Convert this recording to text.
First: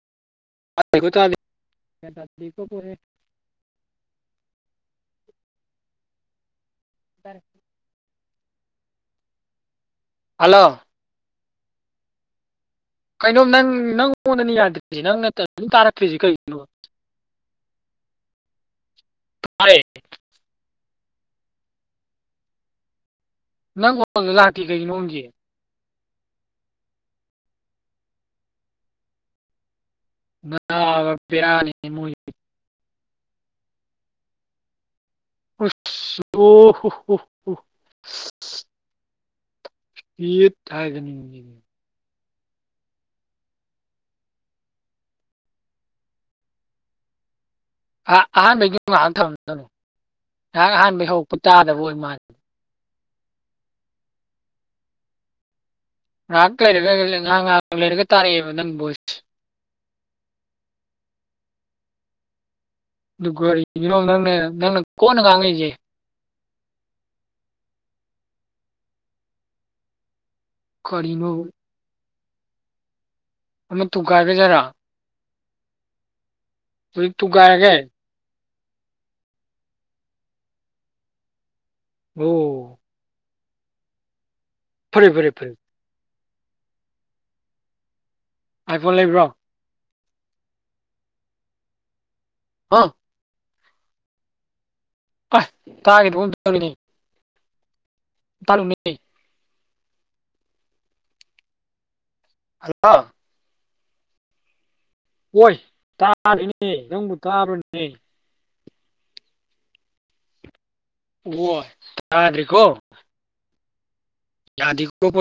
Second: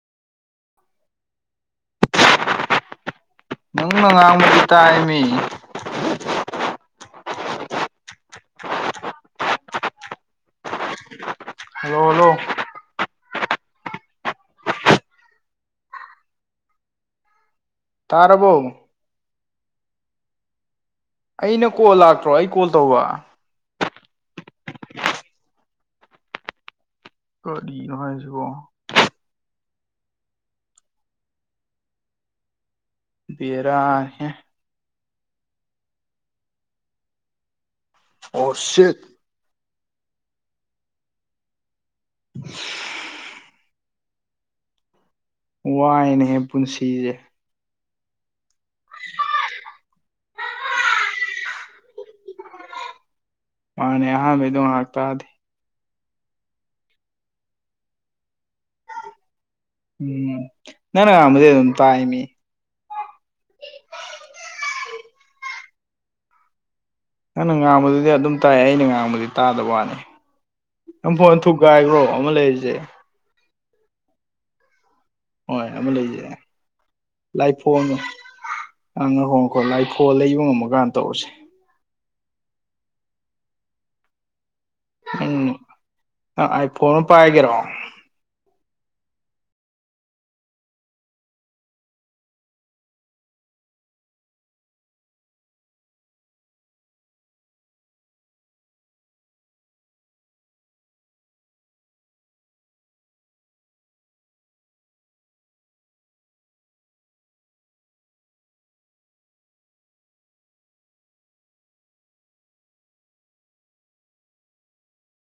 ꯣꯦ ꯅꯪꯅ ꯉꯥꯡꯃꯗꯤ ꯇꯥꯏ ꯃꯤ ꯐꯔ ꯍꯂꯣ ꯍꯣꯂꯣ ꯀꯩꯅꯣ ꯅꯪ ꯅꯪ ꯑꯣꯣꯟꯗꯅꯤ ꯌꯥꯗ꯭ꯔꯤꯁꯤ ꯅꯪꯅ ꯑꯗꯨꯝ ꯇꯥꯔꯛꯇ꯭ꯔꯤꯁꯤ ꯀꯩꯒꯤꯅꯣ ꯇꯥꯔꯕꯣ ꯍꯔꯦ ꯑꯩꯅ ꯀꯣꯜ ꯂꯥꯛꯇ꯭ꯔꯣ ꯑꯩ ꯀꯣꯜ ꯇꯧꯕ ꯅꯪ ꯍꯪꯗ ꯂꯥꯛꯇꯦ ꯀꯩꯒꯤ ꯅꯣꯣꯡꯒꯤꯦ ꯀꯔꯤ ꯅꯨꯡꯉꯥꯏꯁꯤꯕꯣ ꯉ ꯄꯌꯥꯅꯤ ꯃ ꯔ ꯑ ꯑꯣ ꯍꯣ ꯍꯣ ꯍ ꯑꯣꯁꯠ ꯌꯦ ꯊꯥꯏꯒꯅꯤ [unintelligible] ꯋꯥꯥꯏꯅꯦꯦ ꯄꯨꯟꯁꯤꯁꯦ ꯑ ꯑꯍꯥꯟꯕꯩꯒꯤ ꯉꯥꯏꯍꯥꯛ ꯊꯝꯗꯧꯅꯦ ꯉꯥꯏꯍꯥꯛ ꯑꯍꯥꯟꯕꯩ ꯍꯧꯔꯛꯄ ꯇꯥꯗꯕ ꯑꯣꯏ ꯃꯥꯜꯂꯤꯦ ꯃꯥꯅꯦ ꯑꯍꯥꯟꯕ ꯑꯗꯨ ꯍꯥꯥꯛꯇꯥꯗꯤ ꯉꯥꯏꯍꯥꯛ ꯂꯩꯔꯒ ꯉꯍꯥꯛ ꯉꯥꯏꯍꯥꯛ ꯂꯩꯔꯒ ꯇꯥꯔꯛꯑꯦꯕ ꯅꯪ ꯕꯣꯏꯁ ꯎꯝ ꯅ ꯅ ꯃ ꯑꯗꯨ ꯇꯥꯏ ꯃꯤ ꯑꯗꯨꯒꯔꯣꯝ ꯅꯪꯅ ꯅꯪꯅ ꯀꯣꯟꯅ ꯉꯥꯡꯉꯛꯏꯁꯦ ꯅꯪꯅ ꯉꯥꯡꯕꯗꯨꯗꯤ ꯑꯗꯨꯝ ꯇꯥꯏ ꯑꯩꯅ ꯉꯥꯡꯕꯗꯤ ꯇꯥꯗꯕ ꯋꯥꯅꯤ ꯅꯝꯐꯨ ꯀꯔꯤꯅꯣ ꯑꯟꯊꯨ ꯀꯥꯏꯈ꯭ꯔꯣ ꯑꯃ ꯂꯩꯔꯤꯁꯦ ꯑꯃꯠꯇꯒꯥꯏꯒꯗꯔꯥ ꯍꯣꯏ ꯑ ꯂꯩꯖ ꯇ ꯇꯨꯡꯒꯥꯏꯔꯒꯦ ꯑꯪ ꯉꯈꯣꯡ ꯉꯈꯣ ꯂꯥꯏꯈꯣ ꯂꯩꯕ ꯉꯝꯃꯀꯥꯟꯗ ꯇꯧꯔꯁꯦ ꯍꯝ ꯐꯔꯦ ꯐꯔꯦ ꯐꯔꯦ ꯑ ꯑꯥꯏꯐꯣꯟꯅ ꯄꯥꯏꯒꯦꯔꯣ ꯍꯥꯏꯐꯣ ꯂꯩꯕ꯭ꯔꯣ ꯍꯥ ꯑ ꯇꯥꯦꯗꯤ ꯇꯔ ꯎ ꯑꯂ ꯍꯣꯏ ꯇꯥꯔꯤꯅꯦ ꯅꯪꯕꯨ ꯇꯥꯔꯨꯅꯦ ꯆꯥꯗꯀꯣ ꯌꯥꯗꯤꯣ